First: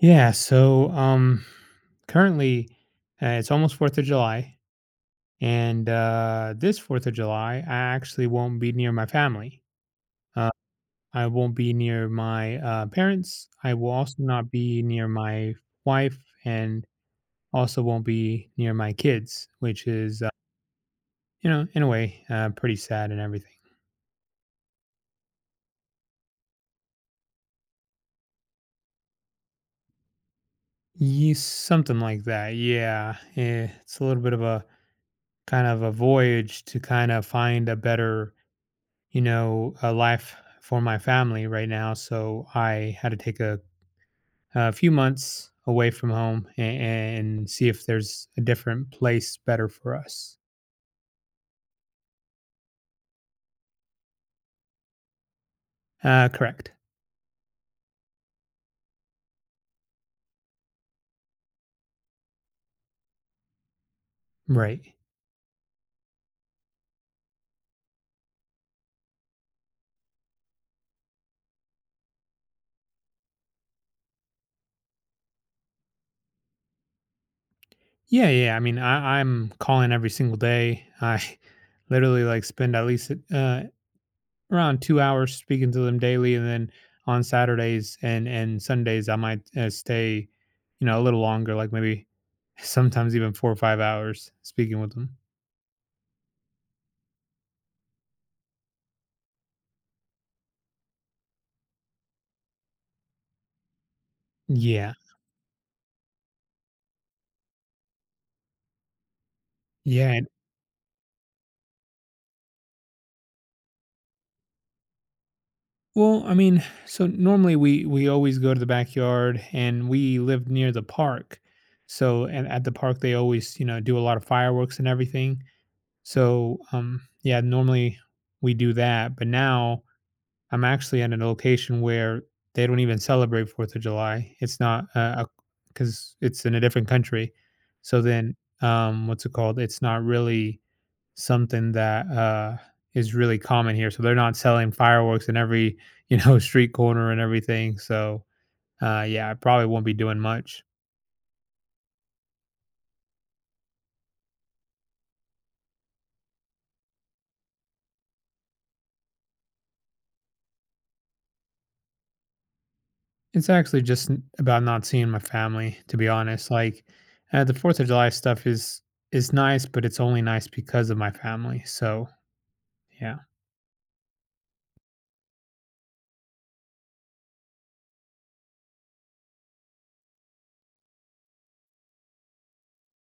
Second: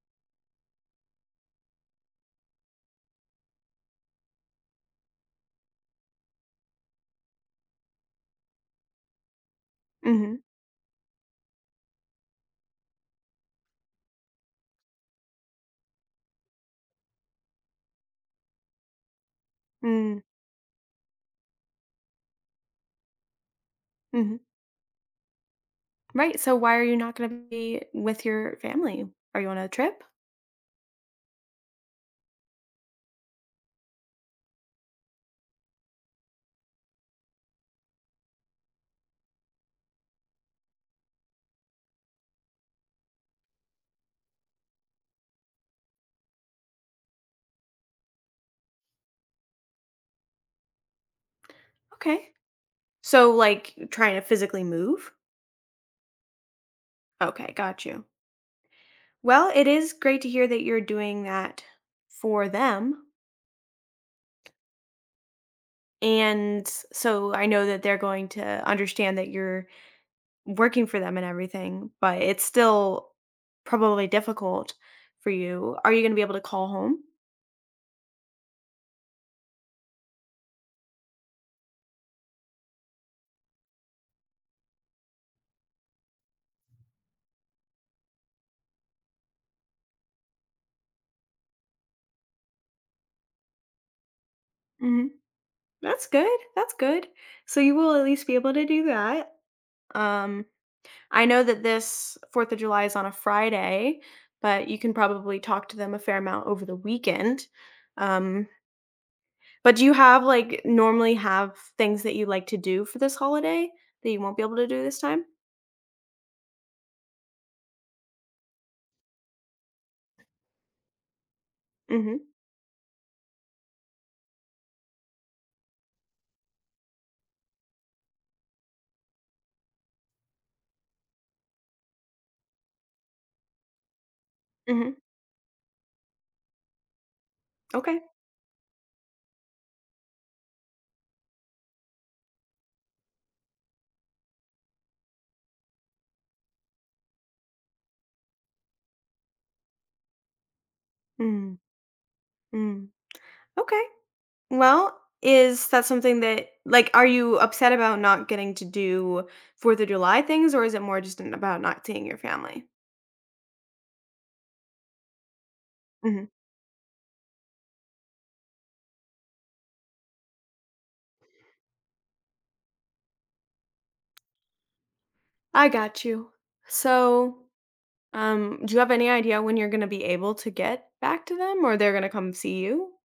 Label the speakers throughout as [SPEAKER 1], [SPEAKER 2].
[SPEAKER 1] Yeah, so currently, it's almost 4th of July, and this 4th of July I actually won't be near my family.
[SPEAKER 2] Mhm.
[SPEAKER 1] Uh I won't be near my parents. I will also not be near my wife and also won't be near my kids, which
[SPEAKER 2] Mm,
[SPEAKER 1] is, in a way, pretty sad and everything.
[SPEAKER 2] mhm. Right, so why are you not gonna be with your family? Are you on a trip?
[SPEAKER 1] Yeah, something like that. Yeah. It's a little bit of a kind of a voyage to kind of find a better, a life for my family right now. So I had to take a few months away from home, and see if there's a different place better for us.
[SPEAKER 2] Okay. So, like, trying to physically move?
[SPEAKER 1] Correct.
[SPEAKER 2] Okay, got you. Well, it is great to hear that you're doing that for them,
[SPEAKER 1] Right.
[SPEAKER 2] and so I know that they're going to understand that you're working for them and everything, but it's still probably difficult for you. Are you gonna be able to call home?
[SPEAKER 1] Yeah, yeah. I mean, I'm calling every single day. I literally like spend at least, around 2 hours speaking to them daily, and then on Saturdays and Sundays, I might, stay, you know, a little longer, like maybe sometimes even 4 or 5 hours speaking with them.
[SPEAKER 2] Mhm. That's good, that's good. So you will at least be able to do that. um I know that this 4th of July is on a Friday, but you can
[SPEAKER 1] Yeah,
[SPEAKER 2] probably talk to them a fair amount over the weekend. Um, but do you
[SPEAKER 1] yeah,
[SPEAKER 2] have,
[SPEAKER 1] and
[SPEAKER 2] like, normally have things that you like to do for this holiday that you won't be able to do this time?
[SPEAKER 1] well, I mean, so normally we always go to the backyard, and we lived near the park.
[SPEAKER 2] Mhm,
[SPEAKER 1] So and at the park they always, you know, do a lot of fireworks and everything. So yeah, normally we do that, but now I'm actually at a location where they don't even celebrate 4th of July. It's not,
[SPEAKER 2] mhm,
[SPEAKER 1] cuz it's in a different country.
[SPEAKER 2] okay.
[SPEAKER 1] So then, what's it called? It's not really something that is really common here. So they're not selling fireworks in every, street corner and everything. So, yeah, I probably won't be doing much.
[SPEAKER 2] Mm, mm, okay. Well, is that something that, like, are you upset about not getting to do 4th of July things, or is it more just about not seeing your family?
[SPEAKER 1] It's actually just about not seeing my family, to be
[SPEAKER 2] Mhm.
[SPEAKER 1] honest. Like, the Fourth of July stuff is nice, but it's only nice because of my family. So, yeah.
[SPEAKER 2] I got you. So do you have any idea when you're gonna be able to get back to them or they're gonna come see you?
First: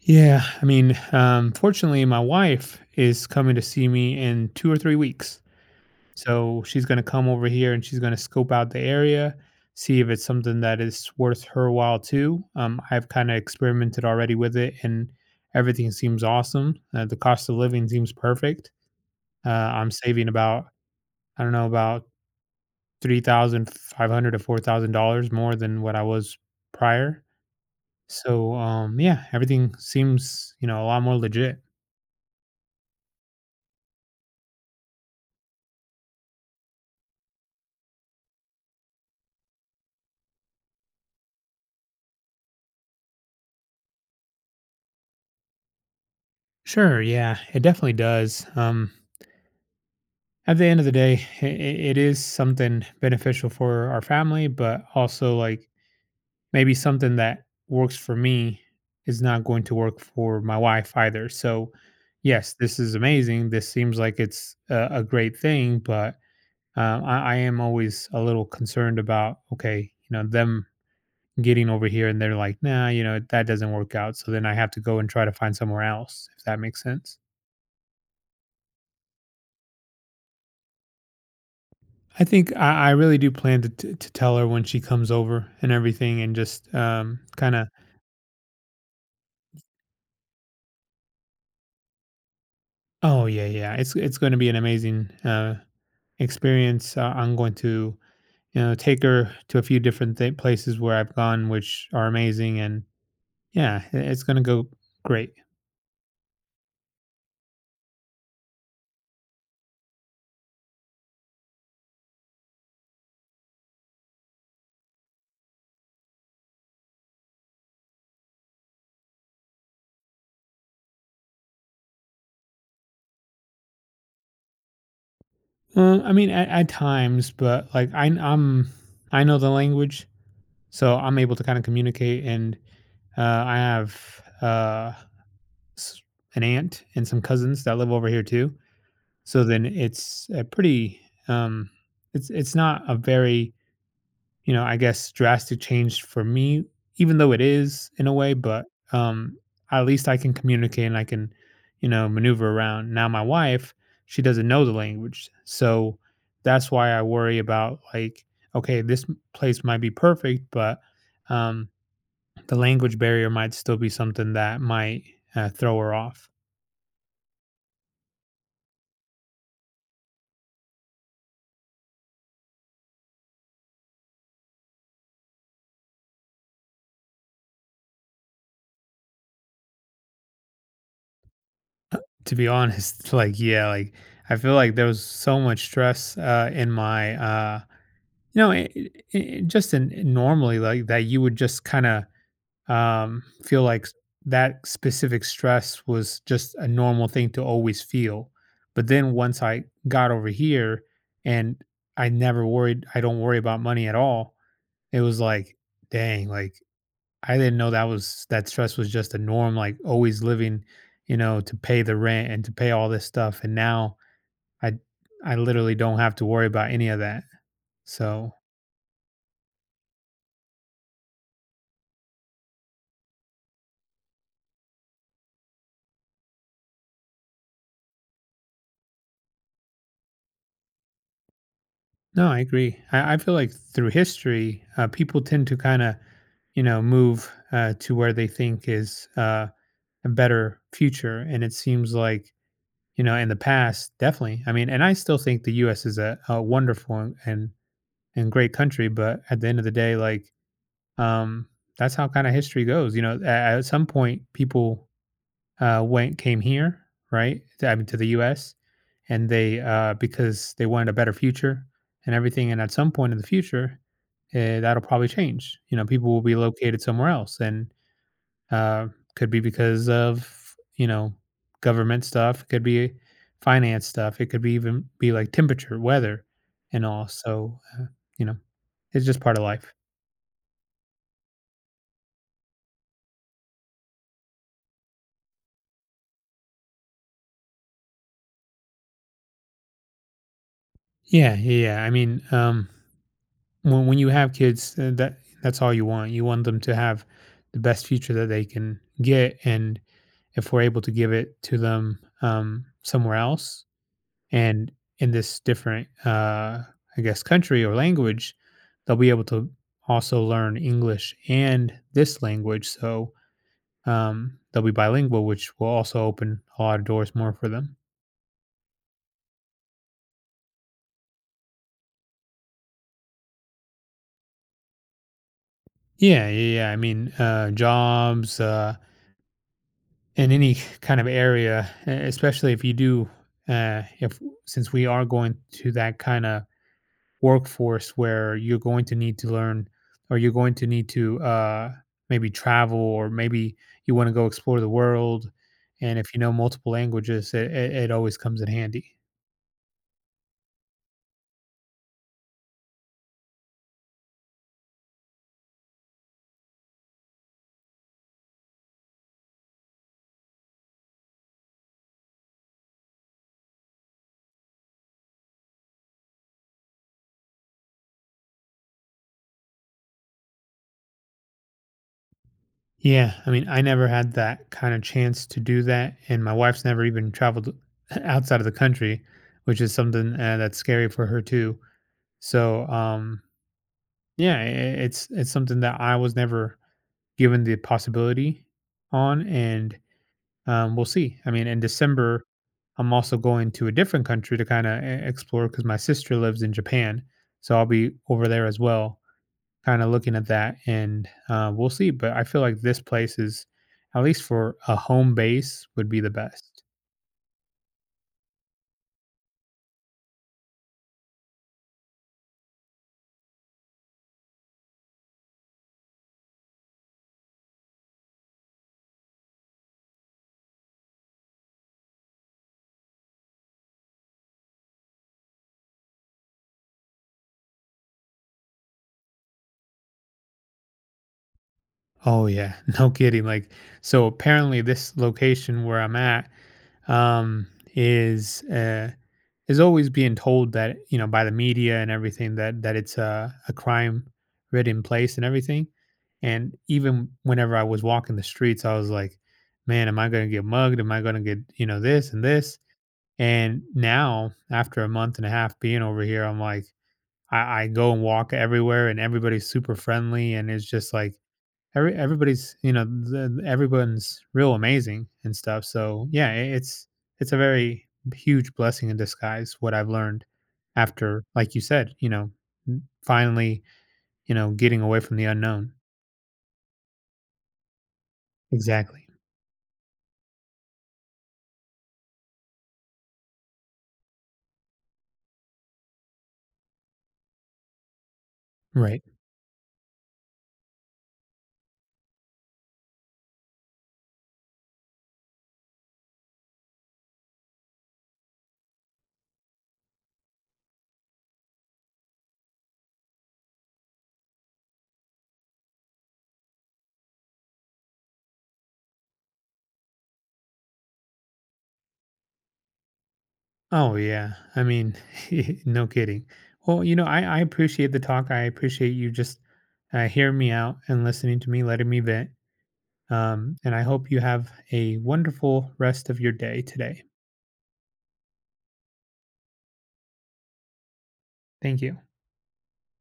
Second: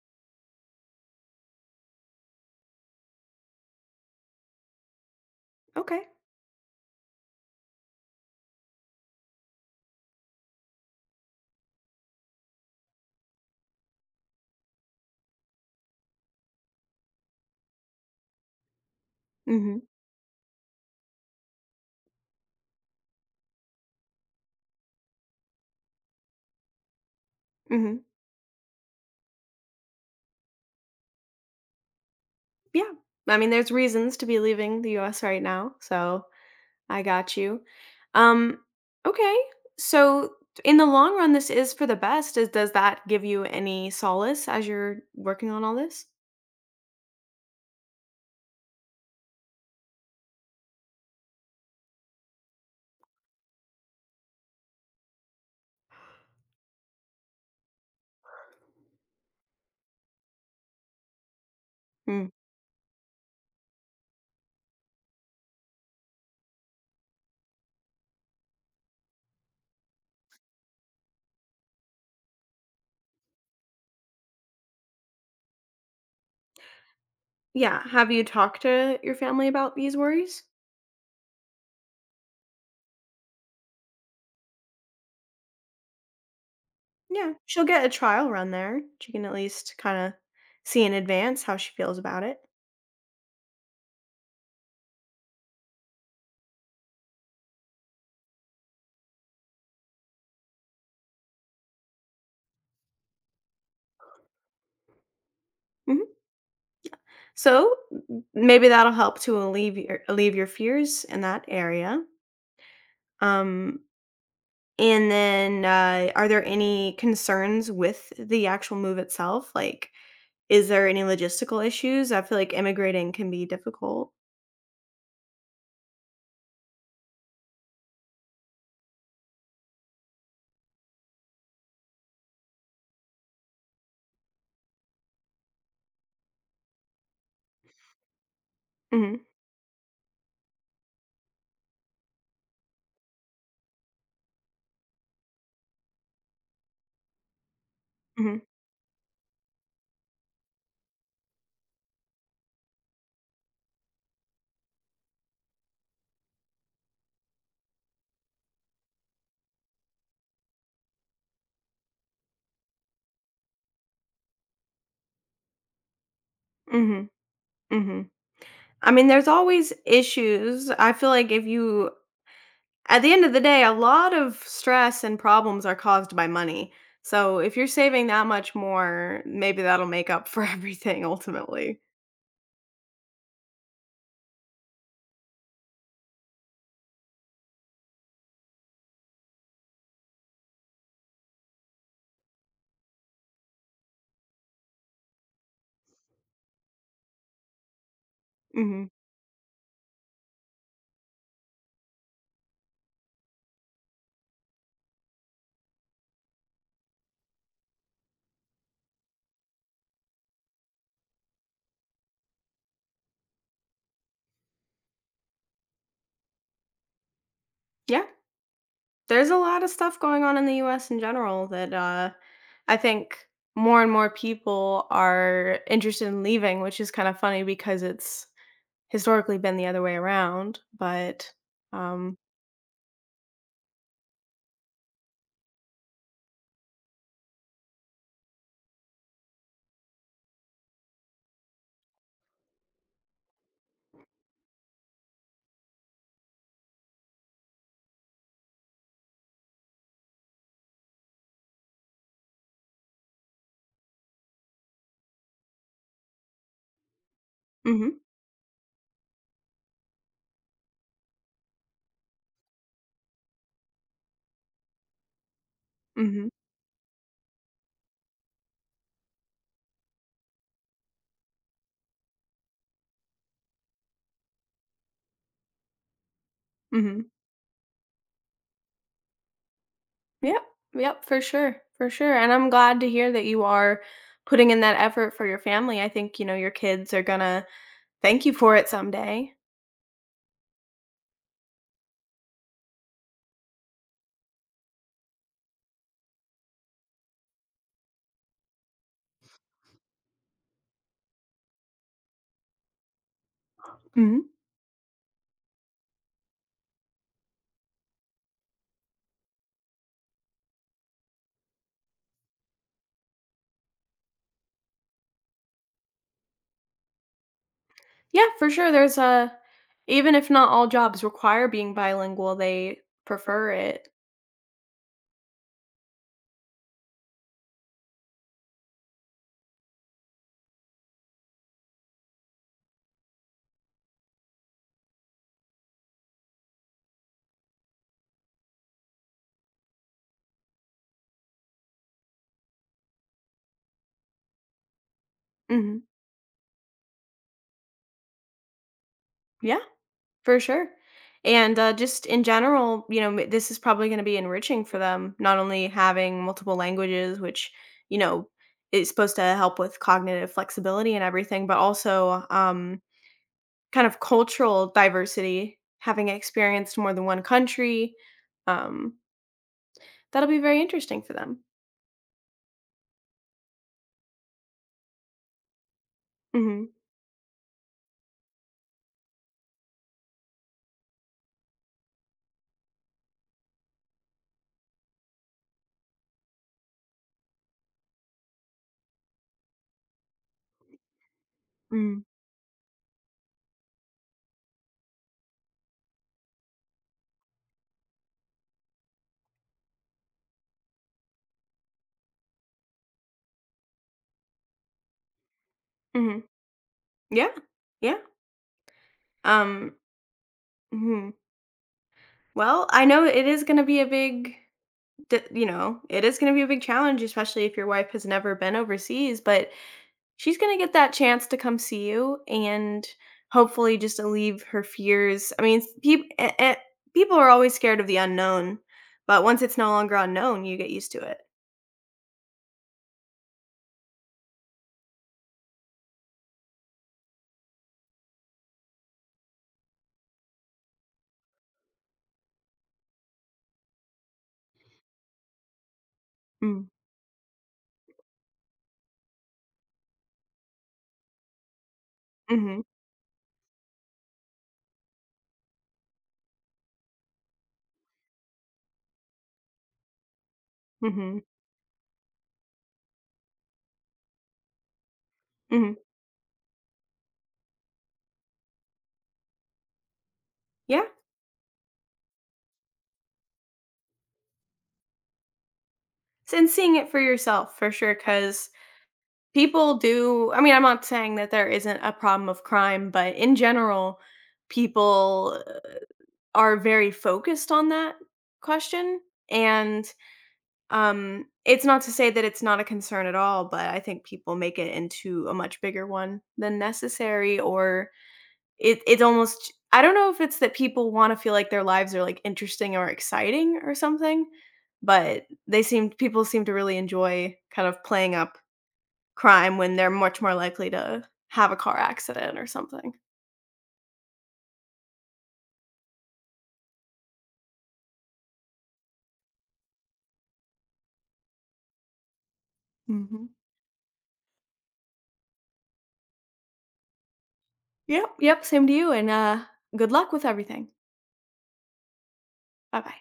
[SPEAKER 1] Yeah, I mean, fortunately, my wife is coming to see me in 2 or 3 weeks.
[SPEAKER 2] Okay.
[SPEAKER 1] So she's gonna come over here and she's gonna scope out the area, see if it's something that is worth her while too. I've kind of experimented already with it, and everything seems awesome. The cost of living seems perfect.
[SPEAKER 2] Mhm.
[SPEAKER 1] I'm saving about, I don't know, about $3,500 to $4,000 more than what I was prior.
[SPEAKER 2] Mhm.
[SPEAKER 1] So, yeah, everything seems, you know, a lot more legit.
[SPEAKER 2] Yeah. I mean, there's reasons to be leaving the US right now, so I got you. Um, okay. So in the long run, this is for the best. Is Does that give you any solace as you're working on all this?
[SPEAKER 1] Sure, yeah, it definitely does. At the end of the day, I it is something beneficial for our family, but also like maybe something that works for me is not going to work for my wife either. So,
[SPEAKER 2] Mm.
[SPEAKER 1] yes, this is amazing. This seems like it's a great thing, but I am always a little concerned about, okay, you know, them getting over here, and they're like, nah, you know, that doesn't work out. So then I have to go and try to find somewhere else, if that makes sense.
[SPEAKER 2] Yeah. Have you talked to your family about these worries?
[SPEAKER 1] I think I really do plan to tell her when she comes over and everything, and just,
[SPEAKER 2] Yeah.
[SPEAKER 1] kind
[SPEAKER 2] She'll
[SPEAKER 1] of,
[SPEAKER 2] get a trial run there. She can at least kind of see in advance how she feels about it.
[SPEAKER 1] oh yeah, yeah, it's going to be an amazing, experience. I'm going to, you know, take her to a few different places where I've gone, which are amazing, and yeah, it's going to go great.
[SPEAKER 2] Mhm. So maybe that'll help to alleviate your fears in that area. Um, and then, are there any concerns with the actual move itself? Like, is there any logistical issues? I feel like immigrating can be difficult.
[SPEAKER 1] I mean, at times, but like I know the language, so I'm able to kind of communicate, and, I have, s- an aunt and some cousins that live over here too.
[SPEAKER 2] Hmm.
[SPEAKER 1] So then um it's not a very, you know, I guess drastic change for me, even though it is in a way.
[SPEAKER 2] Hmm.
[SPEAKER 1] But um at least I can communicate, and I can, you know, maneuver around. Now my wife, she doesn't know the language. So that's why I worry about like, okay, this place might be perfect, but um the language barrier might still be something that might, throw her off.
[SPEAKER 2] Hmm. Hmm. I mean, there's always issues. I feel like if you, at the end of the day, a lot of stress and problems are caused by money. So if you're saving that much more, maybe that'll make up for everything ultimately.
[SPEAKER 1] To be honest, like, yeah, like, I feel like there was so much stress, in my, you know, just in normally like that, you would just kind of, feel like that specific stress was just a normal thing to always feel. But
[SPEAKER 2] Mhm.
[SPEAKER 1] then once I got over here, and I never worried I don't worry about money at all. It was like, dang, like, I didn't know that was that stress was just a norm, like always living, you know, to pay the rent and to pay all this stuff. And now I I literally don't have to worry about any of that.
[SPEAKER 2] Yeah.
[SPEAKER 1] So,
[SPEAKER 2] There's a lot of stuff going on in the US in general that I think more and more people are interested in leaving, which is kind of funny because it's historically been the other way around. But um,
[SPEAKER 1] no, I agree. I feel like through history, people tend to kind of, you know, move, to where they think is, a better future. And it seems like, you know, in the past, definitely. I mean, and I still think the U.S. is a wonderful and great country, but at the end of the day, like, Um, that's how kinda history goes, you know, a at some point, people, went came here, right? I mean, to
[SPEAKER 2] mhm,
[SPEAKER 1] the U.S., and they, because they wanted a better future and everything, and at some point in the future, that'll probably change. You know, people will
[SPEAKER 2] mhm,
[SPEAKER 1] be located somewhere else, and, uh, could be because of, you know, government stuff, could be finance stuff, it could be even be like temperature, weather, and all,
[SPEAKER 2] mhm.
[SPEAKER 1] so, you know, it's just part of life.
[SPEAKER 2] Yep, yep, for sure, for sure. And I'm glad to hear that you are putting in that effort for your family. I think you know your kids are gonna thank you for it someday.
[SPEAKER 1] Yeah, yeah, yeah. I mean, when you have kids, that's all you want. You want them to have the best future that they can get, and if we're able to give it to them, somewhere else,
[SPEAKER 2] Mhm.
[SPEAKER 1] and in this different, I guess, country or language, they'll be able to also learn English and this language. So, they'll be bilingual, which will also open a lot of doors more for them.
[SPEAKER 2] Yeah, for sure. There's a, even if not all jobs require being bilingual, they prefer it.
[SPEAKER 1] Yeah, yeah, yeah. I mean, jobs. In any kind of area, especially if you do, if since we are going to that kind of workforce where you're going to need to learn, or you're going to need to, maybe travel, or maybe you want to go explore the world.
[SPEAKER 2] Mhm.
[SPEAKER 1] And if you know multiple languages, it always comes in handy.
[SPEAKER 2] Yeah, for sure. And just in general, you know, this is probably going to be enriching for them, not only having multiple languages, which, you know, is supposed to help with cognitive flexibility and everything, but also kind of cultural diversity, having experienced more than one country. Um, That'll be very interesting for them.
[SPEAKER 1] Yeah, I mean, I never had that kind of chance to do that, and my wife's
[SPEAKER 2] Hmm.
[SPEAKER 1] never even traveled outside of the country, which is something, that's scary for her too. So, yeah, it's something that I was never given the possibility on, and we'll see. I mean, in
[SPEAKER 2] Hmm.
[SPEAKER 1] December, I'm also going to a different country to kind of explore, because my sister lives in Japan, so I'll be over there as well, kind of looking at that, and, we'll see. But I feel like this place is, at least for a home base, would be the
[SPEAKER 2] Hmm.
[SPEAKER 1] best.
[SPEAKER 2] Yeah. Yeah. Um, mhm. Well, I know it is gonna be a big d you know, it is gonna be a big challenge, especially if your wife has never been overseas, but she's gonna get that chance to come see you and hopefully just alleviate her fears. I mean, people are always scared of the unknown, but once it's no longer unknown, you get used to it.
[SPEAKER 1] Oh yeah, no kidding. Like, so apparently this location where I'm at, um, is. Uh, is always being told, that you know, by the media and everything, that it's a crime ridden place and everything. And
[SPEAKER 2] Mm.
[SPEAKER 1] even whenever I was walking the streets, I was like, man, am I going to get mugged, am I going to get, you know, this and this?
[SPEAKER 2] Mhm.
[SPEAKER 1] And now after a month and a half being over here, I'm like, I go and walk everywhere, and everybody's super friendly, and it's just like,
[SPEAKER 2] Mhm.
[SPEAKER 1] everybody's, you know, everyone's real amazing and stuff.
[SPEAKER 2] Mhm.
[SPEAKER 1] So yeah, it's a very huge blessing in disguise, what I've learned
[SPEAKER 2] Yeah.
[SPEAKER 1] after, like you said, you know, finally, you know, getting away from the unknown.
[SPEAKER 2] S And seeing it for yourself for sure, because.
[SPEAKER 1] Exactly.
[SPEAKER 2] People do, I mean, I'm not saying that there isn't a problem of crime, but in general, people are very focused on that question,
[SPEAKER 1] Right.
[SPEAKER 2] and it's not to say that it's not a concern at all, but I think people make it into a much bigger one than necessary, or it it's almost, I don't know if it's that people wanna feel like their lives are, like, interesting or exciting or something, but they seem, people seem to really enjoy kind of playing up crime when they're much more likely to have a car accident or something.
[SPEAKER 1] Oh yeah, I mean, no kidding. Well, you know, I appreciate the talk, I appreciate you just, hearing me out and listening to me, letting me vent.
[SPEAKER 2] Mhm.
[SPEAKER 1] And I hope you have a wonderful rest of your day today.
[SPEAKER 2] Yep, yep, same to you, and, good luck with everything.
[SPEAKER 1] Thank you.
[SPEAKER 2] Bye-bye.